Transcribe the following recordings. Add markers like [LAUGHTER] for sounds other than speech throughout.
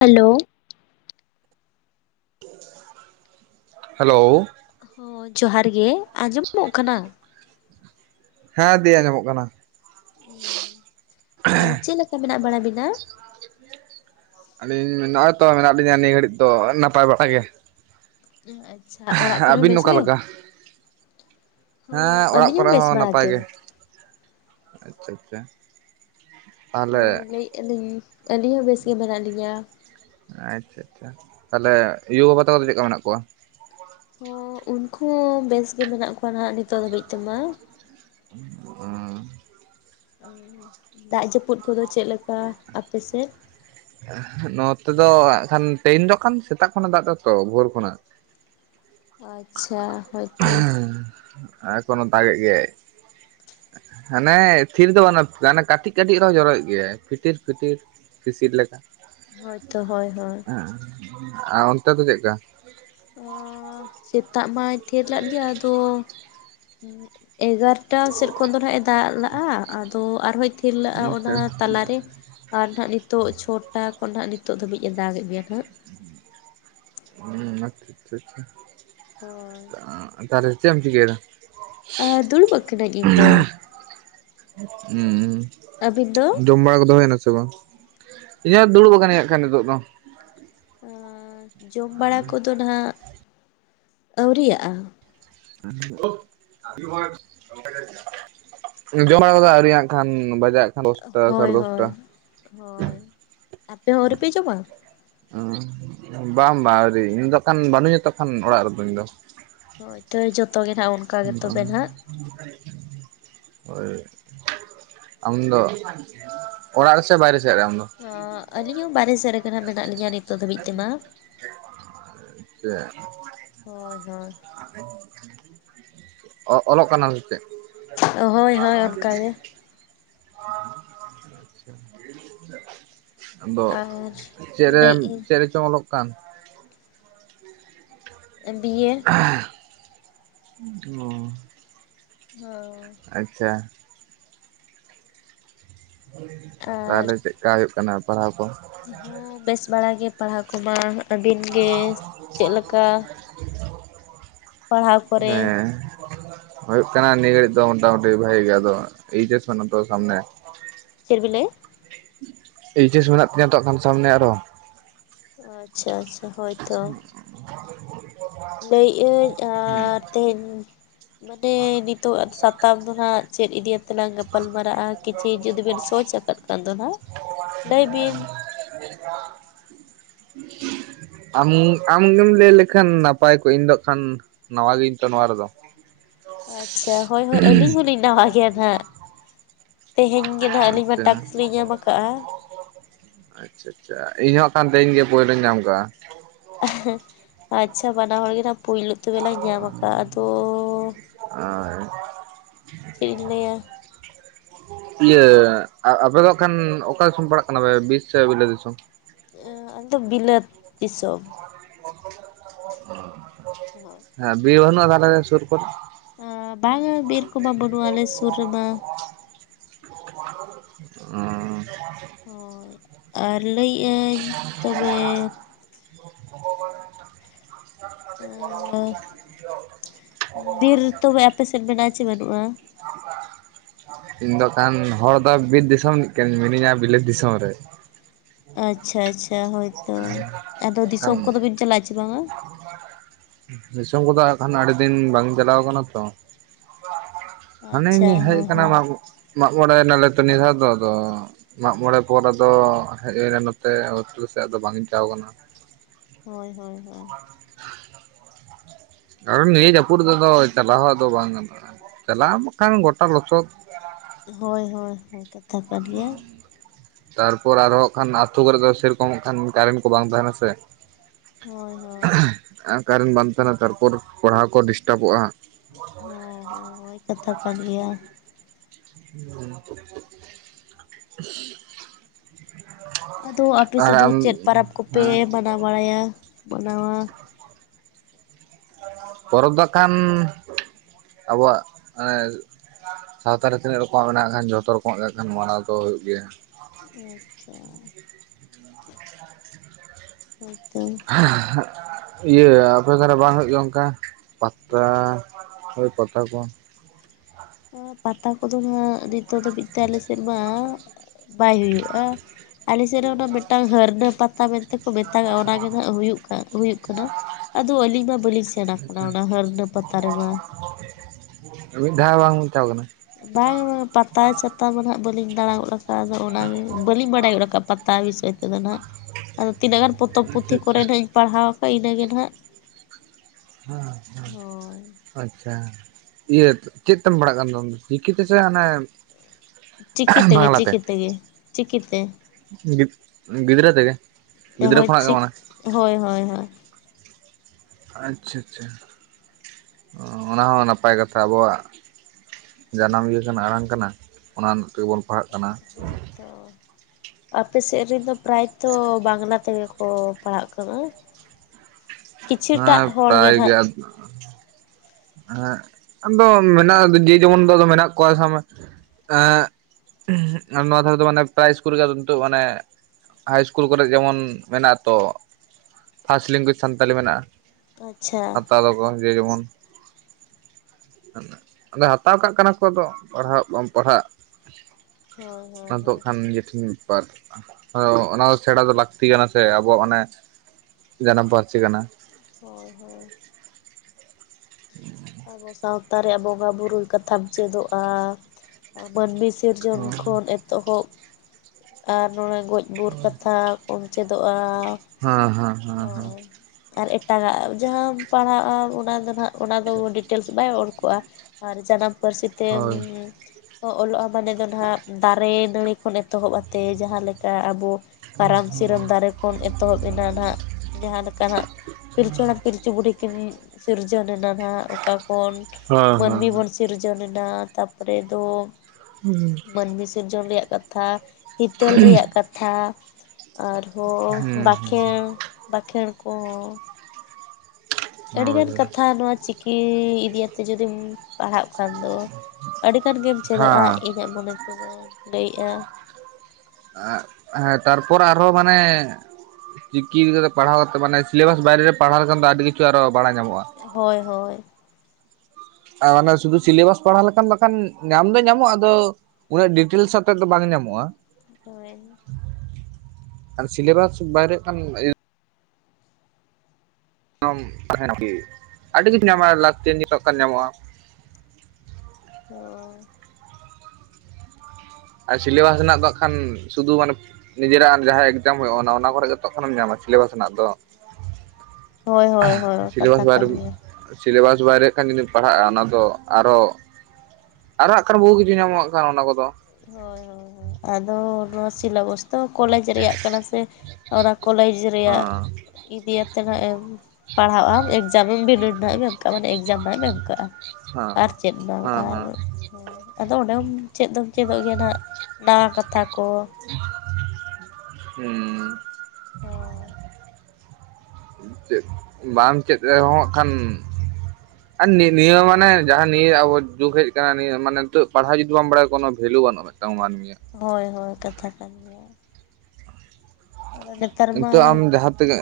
Hello hello ᱦᱚᱸ ᱡᱚᱦᱟᱨ ᱜᱮ ᱟᱸᱡᱚᱢᱚᱜ ᱠᱟᱱᱟ ᱦᱮᱸ ᱫᱤ ᱟᱡᱚᱢ ᱧᱟᱢᱚᱜ ᱠᱟᱱᱟ ᱟᱻ ᱪᱮᱫ ᱞᱮᱠᱟ ᱢᱮᱱᱟᱜ ᱵᱟᱲᱟ ᱵᱤᱱᱟ ᱟᱹᱞᱤᱧ ᱱᱚᱜ-ᱚᱭ ᱛᱚ ᱢᱮᱱᱟᱜ ᱞᱤᱧᱟ ᱱᱤᱭᱟᱹ ᱜᱷᱟᱹᱲᱤᱡ ᱫᱚ ᱱᱟᱯᱟᱭ ᱵᱟᱲᱟ ᱜᱮ ᱟᱪᱪᱷᱟ ᱚᱲᱟᱜ ᱠᱚᱨᱮ ᱦᱚᱸ ᱟᱹᱵᱤᱱ ᱵᱮᱥ ᱚᱠᱟ ᱜᱮ ᱞᱮᱠᱟ ᱦᱚ ᱦᱮᱸ ᱚᱲᱟᱜ ᱟᱹᱞᱤᱧ ᱠᱚᱨᱮ ᱦᱚᱸ ᱵᱮᱥ ᱵᱟᱲᱟ ᱱᱟᱯᱟᱭ ᱜᱮ ᱟᱪᱪᱷᱟ ᱟᱪᱪᱷᱟ ᱛᱟᱦᱚᱞᱮ ᱦᱳᱭ ᱞᱟᱹᱭᱟᱜ ᱟᱹᱞᱤᱧ ᱟᱹᱞᱤᱧ ᱦᱚᱸ ᱵᱮᱥ ᱜᱮ ᱢᱮᱱᱟᱜ ᱞᱤᱧᱟ ᱟᱪᱪᱷᱟ ᱟᱪᱪᱷᱟ ᱛᱟᱦᱚᱞᱮ ᱭᱳ ᱵᱟᱵᱟ ᱛᱟᱠᱚ ᱫᱚ ᱪᱮᱫ ᱞᱮᱠᱟ ᱢᱮᱱᱟᱜ ᱠᱚᱣᱟ ᱦᱚᱸ ᱩᱱᱠᱩ ᱦᱚᱸ ᱵᱮᱥ ᱜᱮ ᱢᱮᱱᱟᱜ ᱠᱚᱣᱟ ᱱᱟᱦᱟᱜ ᱱᱤᱛᱚᱜ ᱫᱷᱟᱹᱵᱤᱡ ᱛᱮᱢᱟ ᱚᱻ ᱚᱻ ᱫᱟᱜ ᱡᱟᱹᱯᱩᱫ ᱠᱚᱫᱚ ᱪᱮᱫ ᱞᱮᱠᱟ ᱟᱯᱮ ᱥᱮᱫ ᱱᱚᱛᱮ ᱫᱚ ᱟᱠᱷᱟᱱ ᱛᱮᱦᱮᱱ ᱫᱚ ᱟᱠᱷᱟᱱ ᱥᱮᱛᱟᱜ ᱠᱷᱚᱱᱟᱜ ᱫᱟᱜ ᱫᱟ ᱛᱚ ᱵᱷᱳᱨ ᱠᱷᱚᱱᱟᱜ ᱟᱪᱪᱷᱟ ᱦᱳᱭᱛᱳ ᱦᱮᱸ [UNINTELLIGIBLE] ᱦᱮᱸ ᱮᱠᱚᱱᱱᱳ ᱫᱟᱜᱮᱜ ᱜᱮᱭᱟᱭ ᱦᱟᱱᱮ ᱛᱷᱤᱨ ᱫᱚ ᱵᱟᱹᱱᱩᱜᱮ ᱠᱟᱹᱴᱤᱡ ᱠᱟᱹᱴᱤᱡ ᱨᱮᱦᱚᱸ ᱡᱚᱨᱚᱭᱮᱫ ᱜᱮᱭᱟᱭ ᱯᱷᱤᱛᱤᱨ ᱯᱷᱤᱛᱤᱨ ᱥᱤᱥᱤᱨ ᱞᱮᱠᱟ ᱦᱳᱭᱛᱚ ᱦᱳᱭ ᱦᱳᱭ ᱟᱨ ᱚᱱᱛᱮ ᱫᱚ ᱪᱮᱫᱠᱟ ᱚ ᱥᱮᱛᱟᱜ ᱢᱟᱭ ᱛᱷᱤᱨ ᱞᱮᱫ ᱜᱮᱭᱟ ᱟᱫᱚ ᱮᱜᱟᱨᱴᱟ ᱥᱮᱫ ᱠᱷᱚᱱ ᱫᱚ ᱱᱟᱦᱟᱜ ᱮ ᱫᱟᱜ ᱞᱟᱜᱼᱟ ᱟᱫᱚ ᱟᱨᱦᱚᱸ ᱛᱷᱤᱨ ᱞᱟᱹᱜᱼᱟ ᱚᱱᱟ ᱟᱪᱪᱷᱟ ᱛᱟᱞᱟᱨᱮ ᱟᱨ ᱱᱷᱟᱜ ᱱᱤᱛᱚᱜ ᱪᱷᱚᱴᱟ ᱠᱷᱚᱱ ᱱᱷᱟᱜ ᱱᱤᱛᱚᱜ ᱫᱷᱟᱹᱵᱤᱡ ᱮ ᱫᱟᱜᱮᱫ ᱜᱮᱭᱟ ᱱᱷᱟᱜ ᱩᱸ ᱟᱪᱪᱷᱟ ᱟᱪᱪᱷᱟ ᱟᱪᱪᱷᱟ [UNINTELLIGIBLE] ᱦᱳᱭ ᱛᱟᱨᱮ ᱪᱮᱫ ᱮᱢ ᱪᱤᱠᱟᱹᱭ ᱫᱟ ᱟ ᱫᱩᱲᱩᱵ ᱟᱹᱠᱟᱹᱱᱟᱹᱧ ᱤᱧ ᱫᱚ ᱩᱸ ᱟᱹᱵᱤᱱ ᱫᱚ ᱡᱚᱢ ᱵᱟᱲᱟ ᱠᱚ ᱫᱚ ᱦᱩᱭ ᱱᱟ ᱥᱮ ᱵᱟᱝ ᱤᱧᱟᱹᱜ ᱫᱩᱲᱩᱵ ᱟᱠᱟᱱ ᱤᱧ ᱟᱠᱷᱟᱱ ᱱᱤᱛᱚᱜ ᱫᱚ ᱩᱸ ᱡᱚᱢ ᱵᱟᱲᱟ ᱠᱚᱫᱚ ᱱᱷᱟᱜ ᱟᱹᱣᱨᱤᱭᱟᱜᱼᱟ [UNINTELLIGIBLE] ᱡᱚᱢ ᱵᱲᱟ ᱟᱹᱣᱨᱤᱟᱜ ᱠᱷᱟᱱ ᱵᱟᱡᱟᱜ ᱠᱷᱟᱱ ᱫᱚᱥᱴᱟ ᱦᱳᱭ ᱥᱟᱲᱮ ᱫᱚᱥᱴᱟ ᱦᱳᱭ ᱦᱳᱭ ᱟᱯᱮ ᱦᱚᱸ ᱟᱣᱨᱤ ᱯᱮ ᱡᱚᱢᱟ ᱚ ᱵᱟᱝ ᱵᱟᱝ ᱟᱹᱣᱨᱤ ᱤᱧ ᱫᱚ ᱦᱟᱸᱜ ᱠᱷᱟᱱ ᱵᱟᱹᱱᱩᱧᱟ ᱛᱚ ᱠᱷᱟᱱ ᱚᱲᱟᱜ ᱨᱮᱫᱚ ᱤᱧ ᱫᱚ ᱦᱳᱭ ᱛᱚ ᱡᱚᱛᱚ ᱜᱮ ᱱᱷᱟᱜ ᱚᱱᱠᱟ ᱜᱮ ᱛᱚᱵᱮ ᱱᱷᱟᱜ ᱦ [INAUDIBLE] [UNINTELLIGIBLE] ᱦᱳᱭ ᱟᱢ ᱫᱚ ᱚᱲᱟᱜ ᱨᱮᱥᱮ ᱵᱟᱭᱨᱮ ᱥᱮᱫ ᱨᱮ ᱟᱢ ᱫᱚ ᱚᱸ ᱟᱹᱞᱤᱧ ᱦᱚᱸ ᱵᱟᱨᱦᱮ ᱥᱮᱫ ᱨᱮᱜᱮ ᱱᱷᱟᱜ ᱢᱮᱱᱟᱜ ᱞᱤᱧᱟᱹ ᱱᱤᱛᱚᱜ ᱫᱷᱟᱹᱵᱤᱡ ᱛᱮᱢᱟ ᱟ ᱪᱮᱫ [UNINTELLIGIBLE] ᱦᱳᱭ ᱦᱳᱭ ᱟ [UNINTELLIGIBLE] ᱚᱜ ᱚᱞᱚᱜ ᱠᱟᱱᱟᱢ ᱥᱮ ᱪᱮᱫ ᱦᱳᱭ ᱦᱳᱭ ᱚᱱᱠᱟ ᱜᱮ ᱟᱪᱪᱷᱟ ᱟᱫᱚ ᱟᱨ ᱪᱮᱫ ᱨᱮᱢ ᱞᱟᱹᱭᱮᱜ ᱪᱮᱫ ᱨᱮᱪᱚᱢ ᱚᱞᱚᱜ ᱠᱟᱱ ᱵᱤ ᱮ ᱟᱦ ᱚ ᱦᱚᱸ ᱟᱪᱪᱷᱟ ᱟᱨ ᱛᱟᱦᱚᱞᱮ ᱪᱮᱫᱠᱟ ᱦᱩᱭᱩᱜ ᱠᱟᱱᱟ ᱯᱟᱲᱦᱟᱣ ᱠᱚ ᱦᱚᱸ ᱵᱮᱥ ᱵᱟᱲᱟᱜᱮ ᱯᱟᱲᱦᱟᱣ ᱠᱚᱢᱟ ᱟᱹᱵᱤᱱ ᱜᱮ ᱪᱮᱫ ᱞᱮᱠᱟ ᱯᱟᱲᱦᱟᱣ ᱠᱚᱨᱮ ᱦᱮᱸ [UNINTELLIGIBLE] ᱦᱩᱭᱩᱜ ᱠᱟᱱᱟ ᱱᱤᱭᱟᱹ ᱜᱷᱟᱹᱲᱤᱡ ᱫᱚ ᱢᱚᱴᱟ ᱢᱩᱴᱤ ᱵᱷᱟᱹᱜᱤ ᱜᱮᱭᱟ ᱟᱫᱚ ᱮᱭᱪ ᱮᱥ ᱠᱟᱱᱟ ᱛᱚ ᱥᱟᱢᱱᱮ ᱪᱮᱫ ᱵᱤᱱ ᱞᱟᱹᱭᱼᱟ ᱮᱭᱪ ᱮᱥ ᱢᱮᱱᱟᱜ ᱛᱤᱧᱟᱹ ᱛᱚ ᱠᱷᱟᱱ ᱥᱟᱢᱱᱮ ᱟᱨᱚ ᱚ ᱟᱪᱪᱷᱟ ᱟᱪᱪᱷᱟ ᱦᱳᱭᱛᱚ [UNINTELLIGIBLE] ᱞᱟᱹᱭ ᱟᱹᱧ ᱟᱨ ᱛᱮᱦᱮᱹᱧ ᱢᱟᱱᱮ ᱱᱤᱛ ᱛᱚᱜ ᱥᱟᱛᱟᱢ ᱫᱚ ᱱᱷᱟᱜ ᱪᱮᱫ ᱤᱫᱤ ᱭᱟᱛᱮᱞᱟᱝ ᱜᱟᱯᱟᱞ ᱢᱟᱨᱟᱜᱼᱟ ᱠᱤᱪᱷᱤ ᱡᱩᱫᱤ ᱵᱤᱱ ᱥᱚᱪ ᱟᱠᱟᱫ ᱠᱷᱟᱱ ᱫᱚ ᱱᱷᱟᱜ ᱞᱟᱹᱭ ᱵᱤᱱ [UNINTELLIGIBLE] ᱟᱢ ᱟᱢ ᱜᱮᱢ ᱞᱟᱹᱭ ᱞᱮᱠᱷᱟᱱ ᱱᱟᱯᱟᱭ ᱠᱚᱜᱼᱟ ᱤᱧ ᱫᱚ ᱦᱟᱸᱜ ᱠᱷᱟᱱ ᱱᱟᱣᱟ ᱜᱤᱭᱟᱹᱧ ᱛᱚ ᱱᱚᱣᱟ ᱨᱮᱫᱚ ᱟᱪᱪᱷᱟ ᱦᱳᱭ ᱦᱳᱭ ᱟᱹᱞᱤᱧ ᱦᱚᱸᱞᱤᱧ ᱱᱟᱣᱟ ᱜᱮᱭᱟ ᱱᱷᱟᱜ ᱛᱮᱦᱮᱹᱧ ᱜᱮ ᱱᱷᱟᱜ ᱟᱹᱞᱤᱧ ᱢᱟ ᱟᱪᱪᱷᱟ ᱴᱟᱠᱥ ᱞᱤᱧ ᱧᱟᱢ ᱟᱠᱟᱜᱼᱟ ᱟᱪᱪᱷᱟ ᱟᱪᱪᱷᱟ ᱤᱧ ᱦᱚᱸ ᱟᱜ ᱠᱷᱟᱱ ᱛᱮᱦᱮᱧ ᱜᱮ ᱯᱳᱭᱞᱳᱧ ᱧᱟᱢ ᱟᱠᱟᱜᱼᱟ ᱟᱸ ᱟᱪᱪᱷᱟ ᱵᱟᱱᱟ ᱦᱚᱲ ᱜᱮ ᱱᱷᱟᱜ ᱯᱳᱭᱞᱳ ᱛᱚᱵᱮ ᱞᱟᱝ ᱧᱟᱢ ᱟᱠᱟᱫᱼᱟ ᱟᱫᱚ ᱦᱚᱭ [UNINTELLIGIBLE] ᱪᱮᱫ ᱤᱧ ᱞᱟᱹᱭᱟ ᱤᱭᱟᱹ ᱟᱯᱮ ᱫᱚ ᱦᱟᱜ ᱠᱷᱟᱱ ᱚᱠᱟ ᱫᱤᱥᱚᱢ ᱯᱟᱲᱟᱜ ᱠᱟᱱᱟᱮ ᱵᱤᱥ ᱥᱮ ᱵᱞ ᱫᱤᱥᱚᱢ ᱟᱫᱚ ᱵᱤᱞᱟᱹᱛ ᱫᱤᱥᱚᱢ᱾ [UNINTELLIGIBLE] [INAUDIBLE] ᱦᱮᱸ ᱵᱤᱨ ᱵᱟᱹᱱᱩᱜᱼᱟ ᱛᱟᱦᱚᱞᱮ ᱥᱩᱨ ᱠᱚᱨᱮ? ᱵᱟᱝ ᱵᱤᱨ ᱠᱚᱢᱟ ᱵᱟᱹᱱᱩᱜᱼᱟ ᱟᱞᱮ ᱥᱩᱨ ᱨᱮᱢᱟ᱾ [UNINTELLIGIBLE] ᱦᱳᱭ ᱟᱨ ᱞᱟᱹᱭᱮᱫ ᱟᱹᱧ ᱛᱚᱵᱮ ᱵᱤᱨ ᱛᱚᱵᱮ ᱟᱯᱮ ᱥᱮᱫ ᱢᱮᱱᱟᱜᱼᱟ ᱪᱮ ᱵᱟᱹᱱᱩᱜᱼᱟ? ᱤᱧ ᱫᱚᱠᱷᱟᱱ ᱦᱚᱲ ᱫᱚ ᱵᱤᱨ ᱫᱤᱥᱚᱢ ᱨᱤᱱᱤᱡ ᱠᱟᱹᱱᱤᱧ ᱢᱤᱱᱟᱹᱧᱟ ᱵᱤᱞᱟᱹᱛ ᱫᱤᱥᱚᱢ ᱨᱮ ᱟᱪᱪᱷᱟ ᱟᱪᱪᱷᱟ ᱦᱳᱭᱛᱚ ᱟᱫᱚ ᱠᱷᱟᱱ ᱫᱤᱥᱚᱢ ᱠᱚᱫᱚᱵᱤᱱ ᱪᱟᱞᱟᱜᱼᱟ ᱥᱮ ᱵᱟᱝᱟ [UNINTELLIGIBLE] ᱫᱤᱥᱚᱢ ᱠᱚᱫᱚᱜ ᱠᱷᱟᱱ ᱟᱹᱰᱤ ᱫᱤᱱ ᱵᱟᱝ ᱪᱟᱞᱟᱣ ᱠᱟᱱᱟ ᱛᱚ ᱟᱪᱪᱷᱟ ᱦᱟᱱᱮᱧ ᱦᱮᱡ ᱦᱳᱭ ᱟᱠᱟᱱᱟ ᱢᱟᱜ ᱢᱟᱜ ᱢᱚᱲᱮ ᱭᱮᱱᱟᱞᱮ ᱛᱚ ᱱᱤᱭᱮ ᱫᱷᱟ ᱫᱚ ᱟᱫᱚ ᱢᱟᱜ ᱢᱚᱲᱮ ᱯᱚᱨ ᱟᱫᱚ ᱦᱮᱡ ᱮᱱᱟ ᱱᱚᱛᱮ ᱦᱳᱴᱮᱞ ᱥᱮᱫ ᱟᱫᱚ ᱵᱟᱝ ᱪᱟᱵᱟ ᱟᱠᱟᱱᱟ ᱦᱳᱭ ᱦᱳᱭ ᱦᱮ ᱠᱟᱨᱚᱱ ᱱᱤᱭᱟᱹ ᱡᱟᱹᱯᱩᱫ ᱨᱮᱚ ᱪᱟᱞᱟᱣ ᱦᱚᱸ ᱟᱫᱚ ᱵᱟᱝ ᱜᱟᱱᱚᱜᱼᱟ, ᱪᱟᱞᱟᱜᱼᱟᱢ ᱵᱟᱠᱷᱟᱱ ᱜᱚᱴᱟ ᱞᱚᱥᱚᱫ ᱦᱳᱭ ᱦᱳᱭ ᱦᱳᱭ ᱠᱟᱛᱷᱟ ᱠᱟᱱ ᱜᱮᱭᱟ, ᱛᱟᱨᱯᱚᱨ ᱟᱨᱦᱸ ᱦᱟᱜ ᱠᱷᱟᱱᱛᱳ ᱠᱚᱨᱮ ᱫᱚ ᱥᱮᱨᱚᱠᱚᱢ ᱦᱸ ᱠᱷᱟᱱ ᱠᱟᱨᱮᱱᱴ ᱠᱚ ᱵᱟᱝ ᱛᱟᱦᱮᱱᱟ ᱥᱮ, ᱦᱳᱭ ᱦᱳᱭ ᱠᱟᱨᱮᱱᱴ ᱵᱟᱝ ᱛᱟᱦᱮᱱᱟ ᱛᱟᱨᱯᱚᱨ ᱯᱟᱲᱦᱟᱣ ᱠᱚ ᱰᱤᱥᱴᱟᱵᱚᱜᱼᱟ᱾ ᱦᱚᱸ ᱦᱚᱸ ᱠᱟᱛᱷᱟ ᱠᱟᱱ ᱜᱮᱭᱟ᱾ [UNINTELLIGIBLE] ᱟᱫᱚ ᱟᱯᱮ ᱟᱨ ᱥᱮᱫ ᱫᱚ ᱟᱢ ᱪᱮᱫ ᱯᱚᱨᱚᱵᱽ ᱠᱚᱯᱮ ᱦᱮᱸ ᱢᱟᱱᱟᱣ ᱵᱟᱲᱟᱭᱟ ᱢᱟᱱᱟᱣᱟ? ᱯᱚᱨᱚᱵᱽ ᱫᱚ ᱠᱷᱟᱱ ᱟᱵᱚᱣᱟᱜ ᱢᱟᱱᱮ, ᱥᱟᱶᱛᱟ ᱨᱮ ᱛᱤᱱᱟᱹᱜ ᱨᱚᱠᱚᱢᱟᱜ ᱢᱮᱱᱟᱜ ᱠᱷᱟᱱ ᱡᱷᱚᱛᱚ ᱨᱚᱠᱚᱢᱟᱜ ᱠᱟᱜ ᱠᱷᱟᱱ ᱢᱟᱱᱟᱣ ᱫᱚ ᱦᱩᱭᱩᱜ ᱜᱮᱭᱟ᱾ ᱟᱪᱪᱷᱟ ᱦᱳᱭᱛᱳ [UNINTELLIGIBLE] ᱤᱭᱟᱹ ᱟᱯᱮ ᱫᱷᱟᱨᱟ ᱵᱟᱝ ᱦᱩᱭᱩᱜ ᱜᱮ ᱚᱱᱠᱟ ᱯᱟᱛᱟᱳᱭ ᱯᱟᱛᱟ ᱠᱚ? ᱯᱟᱛᱟ ᱠᱚᱫᱚ ᱦᱟᱜ ᱱᱤᱛᱚᱜ ᱫᱷᱟᱹᱵᱤᱡ ᱛᱮ ᱟᱞᱮ ᱥᱮᱫ ᱢᱟ, ᱵᱟᱭ ᱦᱩᱭᱩᱜᱼᱟ ᱟᱞᱮᱥᱮᱫ ᱨᱮ ᱚᱱᱟ ᱢᱤᱫᱴᱟᱝ ᱦᱟᱹᱨᱱᱟᱹ ᱯᱟᱛᱟ ᱢᱮᱱᱛᱮ, ᱢᱮᱛᱟᱜᱼᱟ ᱚᱱᱟ ᱜᱮ ᱱᱟᱜ ᱦᱩᱭᱩᱜ ᱦᱩᱭᱩᱜ ᱠᱟᱱᱟ᱾ ᱟᱫᱚ ᱟᱹᱞᱤᱧ ᱢᱟ ᱵᱟᱹᱞᱤᱧ ᱥᱮᱱ ᱟᱠᱟᱱᱟ ᱟᱪᱪᱷᱟ ᱚᱱᱟ ᱦᱟᱨᱱᱟ ᱯᱟᱛᱟ ᱨᱮᱢᱟ᱾ [UNINTELLIGIBLE] ᱢᱤᱫ ᱫᱷᱟᱣ ᱵᱟᱝ [UNINTELLIGIBLE] ᱠᱟᱱᱟ ᱵᱟᱝ ᱵᱟᱝ ᱯᱟᱛᱟ ᱪᱷᱟᱛᱟ ᱫᱚ ᱦᱟᱜ ᱵᱟᱹᱞᱤᱧ ᱫᱟᱬᱟ ᱜᱚᱫ ᱟᱠᱟᱫᱼᱟ ᱟᱫᱚ ᱚᱱᱟᱜᱮ ᱵᱟᱹᱞᱤᱧ ᱵᱟᱲᱟᱭ ᱜᱚᱫ ᱠᱟ ᱯᱟᱛᱟ ᱵᱤᱥᱚᱭ ᱛᱮᱫᱚ ᱱᱟᱦᱟᱜ ᱟᱫᱚ ᱛᱤᱱᱟᱹᱜ ᱜᱟᱱ ᱯᱚᱛᱚᱵᱽ ᱯᱩᱛᱷᱤ ᱟᱪᱪᱷᱟ ᱠᱚᱨᱮ ᱟᱪᱪᱷᱟ ᱱᱟᱜ ᱤᱧ ᱯᱟᱲᱦᱟᱣ ᱟᱠᱟᱫ ᱤᱱᱟᱹᱜᱮ ᱱᱟᱦᱟᱜ, ᱦᱮᱸ ᱦᱮᱸ ᱦᱳᱭ᱾ [UNINTELLIGIBLE] ᱟᱪᱪᱷᱟ ᱤᱭᱟᱹ ᱪᱮᱫ ᱛᱮᱢ ᱯᱲᱟᱜ ᱠᱟᱱ ᱛᱮ ᱟᱢ ᱫᱚ? ᱪᱤᱠᱤ ᱛᱮᱥᱮ ᱟᱱᱮ, ᱪᱤᱠᱤ ᱛᱮ ᱜᱮ ᱪᱤᱠᱤ ᱛᱮ ᱜᱮ ᱪᱤᱠᱤᱛᱮ᱾ ᱜᱤᱫ ᱜᱤᱫᱽᱨ ᱛᱮ ᱜᱮ, ᱜᱤᱫᱽᱨᱟᱹ ᱦᱳᱭ ᱠᱷᱚᱱᱟᱜ ᱪᱤᱠ ᱢᱟᱱᱮ ᱦᱳᱭ ᱦᱳᱭ ᱦᱳᱭ ᱟᱪᱪᱷᱟ ᱟᱪᱪᱷᱟ ᱚᱱᱟ ᱦᱚᱸ ᱱᱟᱯᱟᱭ ᱠᱟᱛᱷᱟ ᱟᱵᱚᱣᱟᱜ᱾ ᱡᱟᱱᱟᱢ ᱤᱭᱟᱹ ᱠᱟᱱᱟ ᱟᱲᱟᱝ ᱠᱟᱱᱟ ᱚᱱᱟ ᱛᱮᱜᱮᱵᱚᱱ ᱯᱟᱲᱦᱟᱜ ᱠᱟᱱᱟ᱾ ᱦᱳᱭ ᱛᱚ ᱟᱯᱮ ᱥᱮᱫ ᱨᱮᱱᱫᱚ ᱯᱨᱟᱭᱛᱚ ᱵᱟᱝᱞᱟ ᱛᱮᱜᱮ ᱠᱚ ᱯᱟᱲᱦᱟᱜ ᱠᱟᱱᱟ᱾ ᱠᱤᱪᱷᱩ ᱴᱟᱜ ᱦᱮᱸ ᱦᱚᱲ ᱜᱮ ᱯᱨᱟᱭ ᱦᱟᱜ ᱦᱮᱸ ᱟᱫᱚ ᱢᱮᱱᱟᱜ ᱡᱮ ᱡᱮᱢᱚᱱ ᱫᱚ ᱢᱮᱱᱟᱜ ᱠᱚᱣᱟ ᱥᱟᱵ ᱢᱮ ᱮᱸ ᱱᱚᱣᱟ ᱫᱷᱟᱨᱮ ᱫᱚ ᱢᱟᱱᱮ ᱯᱨᱟᱭ ᱤᱥᱠᱩᱞ ᱠᱚᱨᱮ ᱢᱟᱱᱮ ᱦᱟᱭ ᱤᱥᱠᱩᱞ ᱠᱚᱨᱮᱫ ᱡᱮᱢᱚᱱ ᱢᱮᱱᱟᱜ ᱟᱛᱚ ᱯᱷᱟᱥᱴ ᱞᱮᱝᱜᱩᱭᱮᱡᱽ ᱥᱟᱱᱛᱟᱞᱤ ᱢᱮᱱᱟᱜᱼᱟ᱾ ᱟᱪᱪᱷᱟ ᱦᱟᱛᱟᱣ [INAUDIBLE] ᱟᱵᱚᱱ ᱜᱮ ᱜᱮᱜᱟᱵᱚᱱ ᱼᱼ ᱦᱟᱛᱟᱣ ᱠᱟᱜ ᱠᱟᱱᱟ ᱠᱚ ᱟᱫᱚ ᱯᱟᱲᱦᱟᱜ ᱵᱟᱢ ᱯᱟᱲᱦᱟᱜ ᱼᱼ ᱦᱳᱭ ᱦᱳᱭ ᱟᱫᱚ ᱦᱳᱭ ᱠᱷᱟᱱ ᱱᱤᱡᱮᱴᱷᱮᱱ ᱵᱟᱴ ᱦᱳᱭ ᱚᱱᱟ ᱥᱮᱬᱟ ᱫᱚ ᱞᱟᱹᱠᱛᱤ ᱠᱟᱱᱟ ᱥᱮ ᱟᱵᱚᱣᱟᱜ ᱚᱱᱮ ᱼᱼ ᱡᱟᱱᱟᱢ ᱯᱟᱹᱨᱥᱤ ᱠᱟᱱᱟ। ᱦᱳᱭ ᱦᱳᱭ [INAUDIBLE] ᱛᱟᱯᱚᱨ [INAUDIBLE] ᱥᱟᱶ [UNINTELLIGIBLE] ᱞᱟᱛᱟᱨ ᱨᱮᱭᱟᱜ ᱵᱚᱸᱜᱟ ᱵᱩᱨᱩ ᱠᱟᱛᱷᱟᱢ ᱪᱮᱫᱚᱜᱼᱟ ᱢᱟᱹᱱᱢᱤ ᱥᱤᱨᱡᱚᱱ ᱠᱷᱚᱱ ᱼᱼ ᱮᱛᱚᱦᱚᱵ ᱟᱨ ᱱᱚᱰᱮ ᱜᱚᱡᱽ ᱵᱩᱨ ᱠᱟᱛᱷᱟ ᱠᱚᱢ ᱪᱮᱫᱚᱜᱼᱟ। ᱦᱮᱸ ᱦᱮᱸ ᱦᱳᱭ ᱟᱨ ᱮᱴᱟᱜᱟᱜ ᱡᱟᱦᱟᱸᱟᱢ ᱯᱟᱲᱦᱟᱜᱼᱟ ᱚᱱᱟ ᱫᱚ ᱱᱟᱦᱟᱜ ᱚᱱᱟ ᱫᱚ ᱵᱤ ᱼᱼ ᱴᱮᱞᱥ ᱵᱟᱭ ᱚᱞᱠᱜᱼᱟ ᱟᱨ ᱡᱟᱱᱟᱢ ᱯᱟᱹᱨᱥᱤ ᱦᱮᱸ ᱦᱮᱸ ᱦᱮᱸ ᱛᱮᱢ ᱦᱳᱭ ᱚ-ᱚᱞᱚᱜᱼᱟ ᱼᱼ ᱢᱟᱱᱮ ᱫᱚ ᱦᱜ ᱫᱟᱨᱮ ᱱᱟᱹᱲᱤ ᱠᱷᱚᱱ ᱮᱛᱚᱦᱚᱵ ᱟᱛᱮᱫ ᱡᱟᱦᱟᱸ ᱞᱮᱠᱟ ᱟᱵᱚ ᱼᱼ ᱠᱟᱨᱟᱢ ᱥᱤᱨᱟᱹᱢ ᱫᱟᱨᱮ ᱠᱷᱚᱱ ᱮᱛᱚᱦᱚᱵ ᱮᱱᱟ ᱱᱦᱟᱜ ᱡᱟᱦᱟᱸ ᱞᱮᱠᱟᱱᱷᱟᱜ ᱯᱤᱞᱪᱩ ᱦᱟᱲᱟᱢ ᱯᱤᱞᱪᱩ ᱵᱩᱦ ᱠᱤᱱ ᱼᱼ ᱥᱤᱨᱡᱚᱱ ᱮᱱᱟ ᱱᱷᱟᱜ ᱚᱠᱟ ᱠᱷᱚᱱ ᱦᱮᱸ ᱦᱮᱸ ᱢᱟᱹᱱᱢᱤ ᱦᱮᱸ ᱵᱚᱱ ᱼᱼ ᱥᱤᱨᱡᱚᱱ ᱮᱱᱟ ᱛᱟᱯᱨᱮ ᱫᱚ ᱼᱼ ᱦᱩᱸ ᱢᱟᱹᱱᱢᱤ ᱥᱤᱨᱡᱚᱱ ᱨᱮᱭᱟᱜ ᱠᱟᱛᱷᱟ ᱦᱤᱛᱟᱹᱞ ᱨᱮᱭᱟᱜ ᱠᱟᱛᱷᱟ ᱟᱨᱦᱚᱸ ᱦᱩᱸ ᱵᱟᱠᱷᱮᱸᱲ ᱵᱟᱠᱷᱮᱸᱬ ᱠᱚ ᱦᱳᱭ ᱦᱳᱭ ᱟᱹᱰᱤᱜᱟᱱ ᱠᱟᱛᱷᱟ ᱱᱚᱣᱟ ᱪᱤᱠᱤ ᱤᱫᱤᱭᱟᱛᱮ ᱡᱩᱫᱤᱢ ᱼᱼ ᱯᱟᱲᱦᱟᱣᱜ ᱠᱷᱟᱱ ᱫᱚ ᱟᱹᱰᱤᱜᱟᱱ ᱜᱮᱢ ᱪᱮᱫᱚᱜᱼᱟ ᱦᱮᱸ ᱤᱧᱟᱹᱜ ᱢᱚᱱᱮ ᱛᱮᱫᱚᱧ ᱞᱟᱹᱭᱮᱜᱼᱟ। ᱟᱷ ᱦᱮᱸ ᱛᱟᱨᱯᱚᱨ ᱟᱨᱦᱚᱸ ᱢᱟᱱᱮ ᱼᱼ ᱪᱤᱠᱤ ᱤᱫᱤ ᱠᱟᱛᱮ ᱯᱟᱲᱦᱟᱣ ᱠᱟᱛᱮ ᱪᱤᱠᱤ ᱠᱚᱫᱚ ᱢᱟᱱᱮ ᱥᱤᱞᱮᱵᱟᱥ ᱵᱟᱨᱮ ᱨᱮ ᱯᱟᱲᱦᱟᱣ ᱞᱮᱠᱷᱟᱱ ᱫᱚ ᱟᱹᱰᱤ ᱠᱤᱪᱷᱩ ᱟᱨᱚ ᱵᱟᱲᱟᱭ ᱧᱟᱢᱚᱜᱼᱟ। ᱦᱳᱭ ᱦᱳᱭ ᱟ ᱥᱩᱫᱷᱩ ᱥᱤᱞᱮᱵᱟᱥ ᱯᱟᱲᱦᱟᱣ ᱞᱮᱠᱷᱟᱱ ᱵᱟᱠᱷᱟᱱ ᱧᱟᱢ ᱫᱚ ᱧᱟᱢᱚᱜᱼᱟ ᱟᱫᱚ ᱼᱼ ᱩᱱᱟᱹᱜ ᱰᱤᱴᱮᱞᱥ ᱟᱛᱮᱫ ᱫᱚ ᱵᱟᱝ ᱧᱟᱢᱚᱜᱼᱟ। ᱦᱳᱭ ᱟᱨ ᱥᱤᱞᱮᱵᱟᱥ ᱵᱟᱭᱨᱮ ᱠᱟᱱ ᱟᱢ ᱟᱹᱰᱤ ᱠᱤᱪᱷ ᱧᱟᱢᱚᱜᱟ ᱞᱟᱹᱠᱛᱤ ᱱᱤᱛᱚᱜ ᱠᱟᱱ ᱧᱟᱢᱚᱜᱼᱟ। ᱚ ᱟᱨ ᱥᱤᱞᱮᱵᱟᱥ ᱢᱮᱱᱟᱜ ᱫᱚ ᱥᱩᱫᱷᱩ ᱜᱟᱱᱮ ᱼᱼ ᱱᱤᱡᱮᱨᱟᱜ ᱡᱟᱦᱟᱸ ᱮᱠᱡᱟᱢ ᱦᱩᱭᱩᱜᱼᱟ ᱚᱱᱟ ᱚᱱᱟ ᱠᱚᱨᱮ ᱜᱮ ᱡᱚᱛᱚᱜ ᱠᱷᱚᱱᱮᱢ ᱧᱟᱢᱟ ᱥᱤᱞᱮᱵᱟᱥ ᱨᱮᱱᱟᱜ ᱫᱚ [INAUDIBLE] [INAUDIBLE] ᱦᱳᱭ ᱦᱳᱭ ᱥᱤᱞᱮᱵᱟᱥ ᱠᱟᱛᱷᱟ ᱵᱟᱭ ᱠᱟᱱ ᱨᱮ ᱜᱮᱭᱟ ᱥᱤᱞᱮᱵᱟᱥ ᱵᱟᱭ ᱨᱮ ᱠᱷᱟᱱ ᱡᱩᱫᱤᱢ ᱯᱟᱲᱦᱟᱜᱼᱟ ᱚᱱᱟ ᱫᱚ ᱟᱨᱚ ᱼᱼ ᱟᱨᱚ ᱦᱟᱸᱜ ᱠᱷᱟᱱ ᱵᱟᱹᱦᱩ ᱠᱤᱪᱷᱩ ᱧᱟᱢᱚᱜ ᱠᱟᱱ ᱚᱱᱟ ᱠᱚᱫᱚ ᱦᱳᱭ ᱦᱳᱭ ᱦᱳᱭ ᱟᱫᱚ ᱱᱚᱣᱟ ᱥᱤᱞᱟᱵᱚᱥ ᱼᱼ ᱛᱚ ᱠᱚᱞᱮᱡᱽ ᱨᱮᱭᱟᱜ ᱠᱟᱱᱟ ᱥᱮ᱾ ᱚᱱᱟ ᱠᱚᱞᱮᱡᱽ ᱦᱮᱸ ᱨᱮᱭᱟᱜ ᱼᱼ ᱤᱫᱤᱭᱟᱛᱮᱫ ᱦᱟᱸᱜ ᱮᱢ ᱯᱟᱲᱦᱟᱜᱼᱟᱢ ᱮᱫᱤ ᱭᱟᱛᱮ ᱢᱟᱱᱮ ᱯᱟᱲᱦᱟ ᱮᱠᱡᱟᱢᱮᱢ ᱵᱤᱱᱤᱰ ᱟᱜ ᱮᱢᱠᱟᱜᱼᱟ ᱢᱟᱱᱮ ᱮᱠᱡᱟᱢ ᱦᱟᱸᱜ ᱮᱢ ᱮᱢᱠᱟᱜᱼᱟ। ᱦᱮᱸ ᱟᱨ ᱪᱮᱫ ᱵᱟᱝ ᱦᱮᱸ ᱟᱨ ᱦᱮᱸ ᱟᱫᱚ ᱚᱸᱰᱮ ᱦᱚᱸᱢ ᱪᱮᱫ ᱫᱚ ᱼᱼ ᱪᱮᱫᱚᱜ ᱜᱮᱭᱟ ᱱᱷᱟᱜ ᱱᱟᱣᱟ ᱠᱟᱛᱷᱟ ᱠᱚ ᱦᱩᱸ ᱦᱳᱭ ᱪᱮᱫ ᱵᱟᱢ ᱪᱮᱫ ᱨᱮᱦᱚᱸᱜ ᱠᱷᱟᱱ ᱼᱼ ᱟᱨ ᱱᱤ ᱱᱤᱭᱟᱹ ᱢᱟᱱᱮ ᱡᱟᱦᱟᱸ ᱱᱤᱭᱟᱹ ᱟᱨ ᱱᱤᱭᱟ ᱢᱟᱱᱮ ᱡᱟᱦᱟ ᱱᱤᱭᱟ ᱟᱵᱚ ᱡᱩᱜᱽ ᱦᱮᱡ ᱟᱠᱟᱱᱟ ᱱᱤᱭᱟᱹ ᱢᱟᱱᱮ ᱱᱤᱛᱚᱜ ᱯᱟᱲᱦᱟᱣ ᱡᱩᱫᱤ ᱵᱟᱢ ᱵᱟᱲᱟᱭᱟ ᱠᱳᱱᱳ ᱵᱷᱮᱞᱩ ᱵᱟᱹᱱᱩᱜ ᱼᱟ। [INAUDIBLE] ᱦᱳᱭ ᱦᱳᱭ ᱠᱟᱛᱷᱟ ᱠᱟᱱ ᱜᱮ। ᱱᱮᱛᱟᱨ ᱢᱟ ᱠᱤᱱᱛᱩ ᱟᱢ ᱡᱟᱦᱟᱸ ᱛᱤᱱᱟᱹᱜ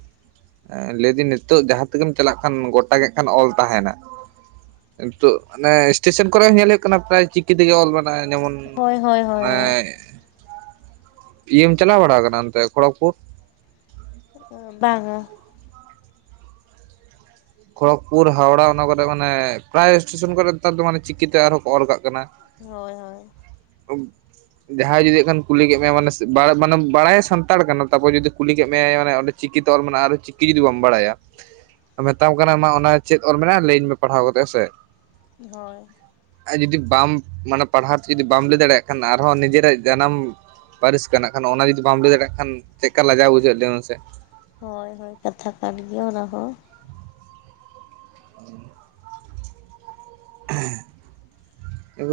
ᱼᱼ ᱮᱸ ᱞᱟᱹᱭᱫᱟᱹᱧ ᱱᱤᱛᱚᱜ ᱡᱟᱦᱟᱸ ᱛᱮᱜᱮᱢ ᱪᱟᱞᱟᱜ ᱠᱷᱟᱱ ᱜᱚᱴᱟᱜᱮ ᱠᱷᱟᱱ ᱚᱞ ᱛᱟᱦᱮᱱᱟ। ᱱᱤᱛᱚᱜ ᱚᱱᱮ ᱮᱥᱴᱮᱥᱚᱱ ᱠᱚᱨᱮ ᱦᱚᱸ ᱧᱮᱞ ᱦᱩᱭᱩᱜ ᱠᱟᱱᱟ ᱯᱨᱟᱭ ᱪᱤᱠᱤ ᱛᱮᱜᱮ ᱚᱞ ᱢᱮᱱᱟᱜᱼᱟ ᱡᱮᱢᱚᱱ ᱦᱳᱭ ᱦᱳᱭ ᱦᱩᱸ ᱦᱳᱭ ᱚᱱᱮ ᱦᱳᱭ ᱤᱭᱟᱹᱢ ᱪᱟᱞᱟᱣ ᱵᱟᱲᱟ ᱠᱟᱱᱟ ᱚᱱᱛᱮ ᱠᱷᱚᱲᱚᱜᱯᱩᱨ ᱚᱸ ᱵᱟᱝᱼᱟ ᱠᱷᱚᱲᱚᱜᱽᱯᱩᱨ ᱦᱟᱣᱲᱟ ᱚᱱᱟ ᱠᱚᱨᱮ ᱢᱟᱱᱮ ᱯᱨᱟᱭ ᱥᱴᱮᱥᱚᱱ ᱠᱚᱨᱮ ᱱᱮᱛᱟᱨ ᱫᱚ ᱢᱟᱱᱮ ᱪᱤᱠᱤᱛᱮ ᱟᱨᱦᱚᱸ ᱠᱚ ᱚᱞ ᱠᱟᱜ ᱠᱟᱱᱟ ᱦᱳᱭ ᱦᱳᱭ [INAUDIBLE] ᱡᱟᱦᱟᱸᱭ ᱡᱩᱫᱤ ᱦᱟᱸᱜ ᱠᱷᱟᱱ ᱠᱩᱞᱤ ᱠᱮᱫ ᱢᱮᱭᱟᱭ ᱢᱟᱱᱮ ᱥᱮ ᱵᱟ ᱢᱟᱱᱮ ᱵᱟᱲᱟᱭᱟᱭ ᱥᱟᱱᱛᱟᱲ ᱠᱟᱱᱟ ᱛᱟᱯᱚᱨ ᱡᱩᱫᱤ ᱠᱩᱞᱤ ᱠᱮᱫ ᱢᱮᱭᱟᱭ ᱢᱟᱱᱮ ᱚᱸ ᱪᱤᱠᱤ ᱛᱮ ᱚᱞ ᱢᱮᱱᱟᱜᱼᱟ ᱟᱨ ᱪᱤᱠᱤ ᱡᱩᱫᱤ ᱵᱟᱢ ᱵᱟᱲᱟᱭᱟ ᱢᱮᱛᱟᱢ ᱠᱟᱱᱟ ᱢᱟ ᱚᱱᱟ ᱪᱮᱫ ᱚᱞ ᱢᱮᱱᱟᱜᱼᱟ ᱞᱟᱹᱭᱤᱧ ᱢᱮ ᱯᱟᱲᱦᱟᱣ ᱠᱟᱛᱮᱫ ᱦᱮᱥᱮ ᱦᱳᱭ ᱟᱨ ᱡᱩᱫᱤ ᱵᱟᱢ ᱢᱟᱱᱮ ᱯᱟᱲᱦᱟᱣ ᱛᱮ ᱡᱩᱫᱤ ᱵᱟᱢ ᱞᱟᱹᱭ ᱫᱟᱲᱮᱭᱟᱜ ᱠᱷᱟᱱ ᱟᱨᱦᱚᱸ ᱱᱤᱡᱮᱨᱟᱜ ᱡᱟᱱᱟᱢ ᱼᱼ ᱯᱟᱹᱨᱤᱥ ᱠᱟᱱᱟ ᱠᱷᱟᱱ ᱚᱱᱟ ᱡᱩᱫᱤ ᱵᱟᱢ ᱞᱟᱹᱭ ᱫᱟᱲᱮᱭᱟᱜ ᱠᱷᱟᱱ ᱪᱮᱫ ᱞᱮᱠᱟ ᱞᱟᱡᱟᱣ ᱵᱩᱡᱷᱟᱹᱣ ᱞᱮᱭ ᱢᱮ ᱥᱮ। ᱦᱳᱭ ᱦᱳᱭ ᱠᱟᱛᱷᱟ ᱠᱟᱱ ᱜᱮᱭᱟ ᱚᱱᱟ ᱦᱚᱸ ᱦᱩᱸ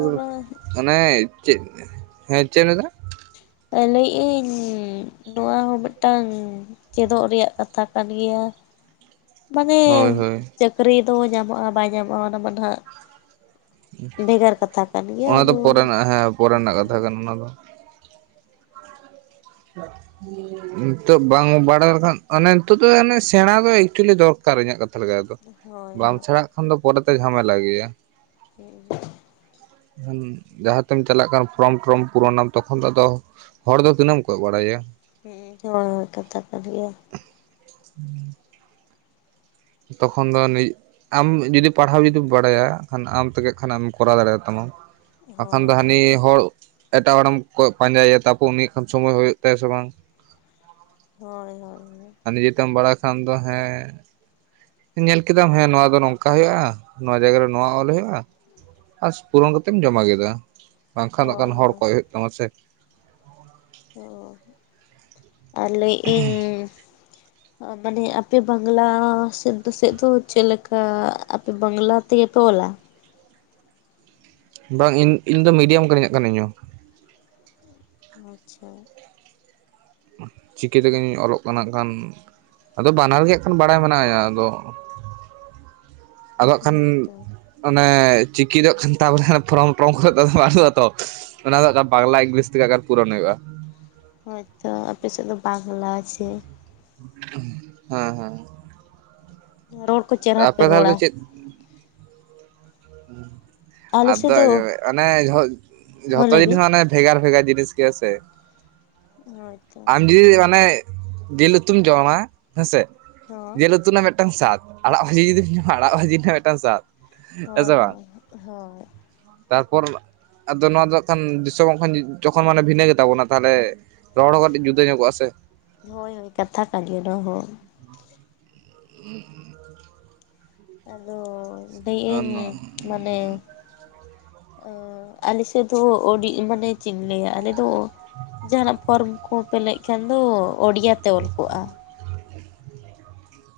ᱚᱱᱟ ᱟᱱᱮ ᱪᱮᱫ ᱦᱮᱸ ᱪᱮᱫ ᱮᱢ ᱞᱟᱹᱭᱮᱫᱟ ᱞᱟᱹᱭᱮᱜ ᱟᱹᱧ ᱱᱚᱣᱟ ᱦᱚᱸ ᱢᱤᱫᱴᱟᱝ ᱪᱮᱫᱚᱜ ᱨᱮᱭᱟᱜ ᱠᱟᱛᱷᱟ ᱠᱟᱱ ᱜᱮᱭᱟ ᱢᱟᱱᱮ ᱦᱳᱭ ᱦᱳᱭ ᱪᱟᱹᱠᱨᱤ ᱫᱚ ᱧᱟᱢᱚᱜᱼᱟ ᱵᱟᱭ ᱧᱟᱢᱚᱜᱼᱟ ᱚᱱᱟᱢᱟ ᱱᱟᱦᱟᱜ ᱵᱷᱮᱜᱟᱨ ᱠᱟᱛᱷᱟ ᱠᱟᱱ ᱜᱮᱭᱟ ᱚᱱᱟ ᱫᱚ ᱟᱫᱚ ᱯᱚᱨᱮᱱᱟᱜ ᱦᱮᱸ ᱯᱚᱨᱮᱱᱟᱜ ᱠᱟᱛᱷᱟ ᱠᱟᱱᱟ ᱚᱱᱟ ᱫᱚ [INAUDIBLE] ᱱᱤᱛᱚᱜ ᱵᱟᱝ ᱵᱟᱲᱟᱭ ᱞᱮᱠᱷᱟᱱ ᱚᱱᱮ ᱱᱤᱛᱚᱜ ᱫᱚ ᱮᱱᱮ ᱥᱮᱬᱟ ᱫᱚ ᱮᱠᱪᱩᱭᱮᱞᱤ ᱫᱚᱨᱠᱟᱨ ᱤᱧᱟᱹᱜ ᱠᱟᱛᱷᱟ ᱟᱭ ᱫᱚ ᱦᱳᱭ ᱵᱟᱢ ᱥᱮᱬᱟᱜ ᱠᱷᱟᱱ ᱫᱚ ᱯᱚᱨᱮᱛᱮ ᱡᱷᱟᱢᱮᱞᱟ ᱜᱮᱭᱟ ᱦᱮᱸ ᱡᱟᱦᱟᱸ ᱛᱮᱢ ᱪᱟᱞᱟᱜ ᱠᱟᱱ ᱯᱷᱨᱚᱢ ᱴᱨᱚᱢ ᱯᱩᱨᱚᱱᱟᱢ ᱛᱚᱠᱷᱚᱱ ᱫᱚ ᱟᱫᱚ ᱦᱚᱲ ᱫᱚ ᱛᱤᱱᱟᱹ ᱮᱢ ᱠᱚ ᱵᱟᱲᱟᱭᱟ ᱦᱩᱸ ᱦᱳᱭ ᱦᱳᱭ ᱠᱟᱛᱷᱟ ᱠᱟᱱ ᱜᱮᱭᱟ [INAUDIBLE] ᱛᱚᱠᱷᱚᱱ ᱫᱚ ᱱᱤᱡ ᱟᱢ ᱡᱩᱫᱤ ᱯᱟᱲᱦᱟᱣ ᱡᱩᱫᱤᱢ ᱵᱟᱲᱟᱭᱟ ᱟᱢ ᱛᱮᱜᱮ ᱠᱷᱟᱱ ᱟᱢ ᱠᱚᱨᱟᱣ ᱫᱟᱲᱮᱭᱟᱛᱟᱢᱟᱢ ᱵᱟᱠᱷᱟᱱ ᱫᱚ ᱦᱳᱭ ᱦᱟᱹᱱᱤ ᱦᱚᱲ ᱮᱴᱟᱜ ᱦᱚᱲᱮᱢ ᱠᱚᱭᱚᱜ ᱯᱟᱸᱡᱟᱭᱮᱭᱟ ᱛᱟᱯᱚᱨ ᱩᱱᱤ ᱠᱷᱟᱱ ᱥᱚᱢᱚᱭ ᱦᱩᱭᱩᱜ ᱛᱟᱭᱟ ᱥᱮ ᱵᱟᱝ ᱦᱳᱭ ᱦᱳᱭ ᱟᱨ ᱱᱤᱡᱮᱛᱮᱢ ᱵᱟᱲᱟᱭ ᱠᱷᱟᱱ ᱫᱚ ᱦᱮᱸ ᱧᱮᱞ ᱠᱮᱫᱟᱢ ᱦᱮᱸ ᱱᱚᱣᱟ ᱫᱚ ᱱᱚᱝᱠᱟ ᱦᱩᱭᱩᱜᱼᱟ ᱱᱚᱣᱟ ᱡᱟᱭᱜᱟ ᱨᱮ ᱱᱚᱣᱟ ᱚᱞ ᱦᱩᱭᱩᱜᱼᱟ ᱟᱨ ᱯᱩᱨᱩᱱ ᱠᱟᱛᱮᱢ ᱡᱚᱢᱟ ᱠᱮᱫᱟ ᱵᱟᱝᱠᱷᱟᱱ ᱟᱜ ᱦᱳᱭ ᱠᱷᱟᱱ ᱦᱚᱲ ᱦᱳᱭ ᱠᱚᱭᱚᱜ ᱦᱩᱭᱩᱜ ᱛᱟᱢᱟ ᱥᱮ ᱦᱚᱸ ᱟᱨ ᱞᱟᱹᱭᱮᱜ ᱤᱧ ᱢᱟᱱᱮ ᱟᱯᱮ ᱵᱟᱝᱞᱟ ᱥᱮᱫ ᱫᱚ ᱥᱮᱫ ᱫᱚ ᱪᱮᱫ ᱞᱮᱠᱟ ᱟᱯᱮ ᱵᱟᱝᱞᱟ ᱛᱮᱜᱮ ᱯᱮ ᱚᱞᱟ ᱵᱟᱝ ᱤᱧ ᱤᱧ ᱫᱚ ᱢᱤᱰᱤᱭᱟᱢ ᱠᱟᱹᱱᱟᱹᱧ ᱦᱟᱜᱠᱷᱟᱱ ᱤᱧ ᱫᱚ ᱟᱪᱪᱷᱟ ᱪᱤᱠᱤ ᱛᱤᱜᱤᱧ ᱚᱞᱚᱜ ᱠᱟᱱᱟ ᱦᱟᱹᱜ ᱠᱷᱟᱱ ᱟᱫᱚ ᱵᱟᱱᱟᱨ ᱜᱮ ᱦᱟᱸᱜ ᱠᱷᱟᱱ ᱵᱟᱲᱟᱭ ᱢᱮᱱᱟᱭᱟ ᱟᱫᱚ ᱟᱫᱚ ᱦᱟᱸᱜ ᱠᱷᱟᱱ ᱦᱳᱭᱛᱚ ᱚᱱᱮ ᱪᱤᱠᱤ ᱫᱚᱜ ᱠᱷᱟᱱ ᱛᱟᱵᱚᱞᱮ ᱯᱷᱨᱚᱢ ᱴᱨᱚᱢ ᱠᱚᱨᱮ ᱵᱟᱹᱱᱩᱜ ᱟᱛᱚ ᱚᱱᱟ ᱫᱚ ᱦᱟᱸᱜ ᱵᱟᱝᱞᱟ ᱤᱝᱞᱤᱥ ᱛᱮᱜᱮ ᱦᱟᱸᱜ ᱯᱩᱨᱚᱱ ᱦᱩᱭᱩᱜᱼᱟ ᱦᱳᱭᱛᱚ ᱟᱯᱮ ᱥᱮᱫ ᱫᱚ ᱵᱟᱝᱞᱟ ᱥᱮ ᱦᱮᱸ ᱦᱮᱸ ᱨᱚᱲ ᱠᱚ ᱪᱮᱨᱦᱟ ᱯᱮ ᱟᱯᱮ ᱫᱷᱟᱨᱮ ᱨᱚᱲᱟ ᱫᱚ ᱪᱮᱫ ᱟᱞᱮ ᱥᱮᱫ ᱟᱫᱚ ᱫᱚ ᱟᱸᱡᱚᱢ ᱢᱮ ᱚᱱᱮ ᱡᱷᱚᱛᱚ ᱦᱚᱸ ᱡᱷᱚᱛᱚ ᱞᱟᱹᱭ ᱡᱤᱱᱤᱥ ᱵᱤᱱ ᱢᱟᱱᱮ ᱵᱷᱮᱜᱟᱨ ᱵᱷᱮᱜᱟᱨ ᱡᱤᱱᱤᱥ ᱜᱮᱭᱟ ᱥᱮ ᱦᱳᱭᱛᱚ ᱟᱢ ᱡᱩᱫᱤ ᱢᱟᱱᱮ ᱡᱤᱞ ᱩᱛᱩᱢ ᱡᱚᱢᱟ ᱦᱮᱸᱥᱮ ᱦᱚᱸ ᱡᱤᱞ ᱩᱛᱩ ᱨᱮᱱᱟᱜ ᱢᱤᱫᱴᱟᱝ ᱥᱟᱫᱽ ᱟᱲᱟᱜ ᱵᱷᱟᱹᱡᱤ ᱡᱩᱫᱤᱢ ᱡᱚᱢᱟ ᱟᱲᱟᱜ ᱵᱷᱟᱹᱡᱤ ᱨᱮᱱᱟᱜ ᱢᱤᱫᱴᱟᱝ ᱥᱟᱫᱽ ᱦᱳᱭ ᱦᱳᱭ ᱛᱟᱨᱯᱚᱨ ᱟᱫᱚ ᱱᱚᱣᱟ ᱫᱚ ᱦᱟᱸᱜ ᱠᱷᱟᱱ ᱫᱤᱥᱚᱢ ᱡᱚᱠᱷᱚᱱ ᱢᱟᱱᱮ ᱵᱷᱤᱱᱟᱹ ᱜᱮᱛᱟᱵᱚᱱᱟ ᱛᱟᱦᱚᱞᱮ ᱨᱚᱲ ᱦᱚᱸ ᱠᱟᱹᱴᱤᱡ ᱡᱩᱫᱟᱹ ᱧᱚᱜᱚᱜᱼᱟ ᱥᱮ ᱦᱳᱭ ᱦᱳᱭ ᱠᱟᱛᱷᱟ ᱠᱟᱱ ᱜᱮ ᱫᱚ ᱦᱳ [UNINTELLIGIBLE] ᱟᱫᱚ ᱞᱟᱹᱭ ᱟᱹᱧ ᱢᱟᱱᱮ ᱟᱞᱮ ᱥᱮᱫ ᱫᱚ ᱟᱹᱰᱤ ᱢᱟᱱᱮ ᱪᱮᱫ ᱤᱧ ᱞᱟᱹᱭᱟ ᱟᱞᱮ ᱫᱚ ᱡᱟᱦᱟᱱᱟᱜ ᱯᱷᱚᱨᱚᱢ ᱠᱚᱯᱮ ᱞᱟᱹᱭ ᱠᱷᱟᱱ ᱫᱚ ᱳᱰᱤᱭᱟ ᱛᱮ ᱚᱞ ᱠᱚᱜᱼᱟ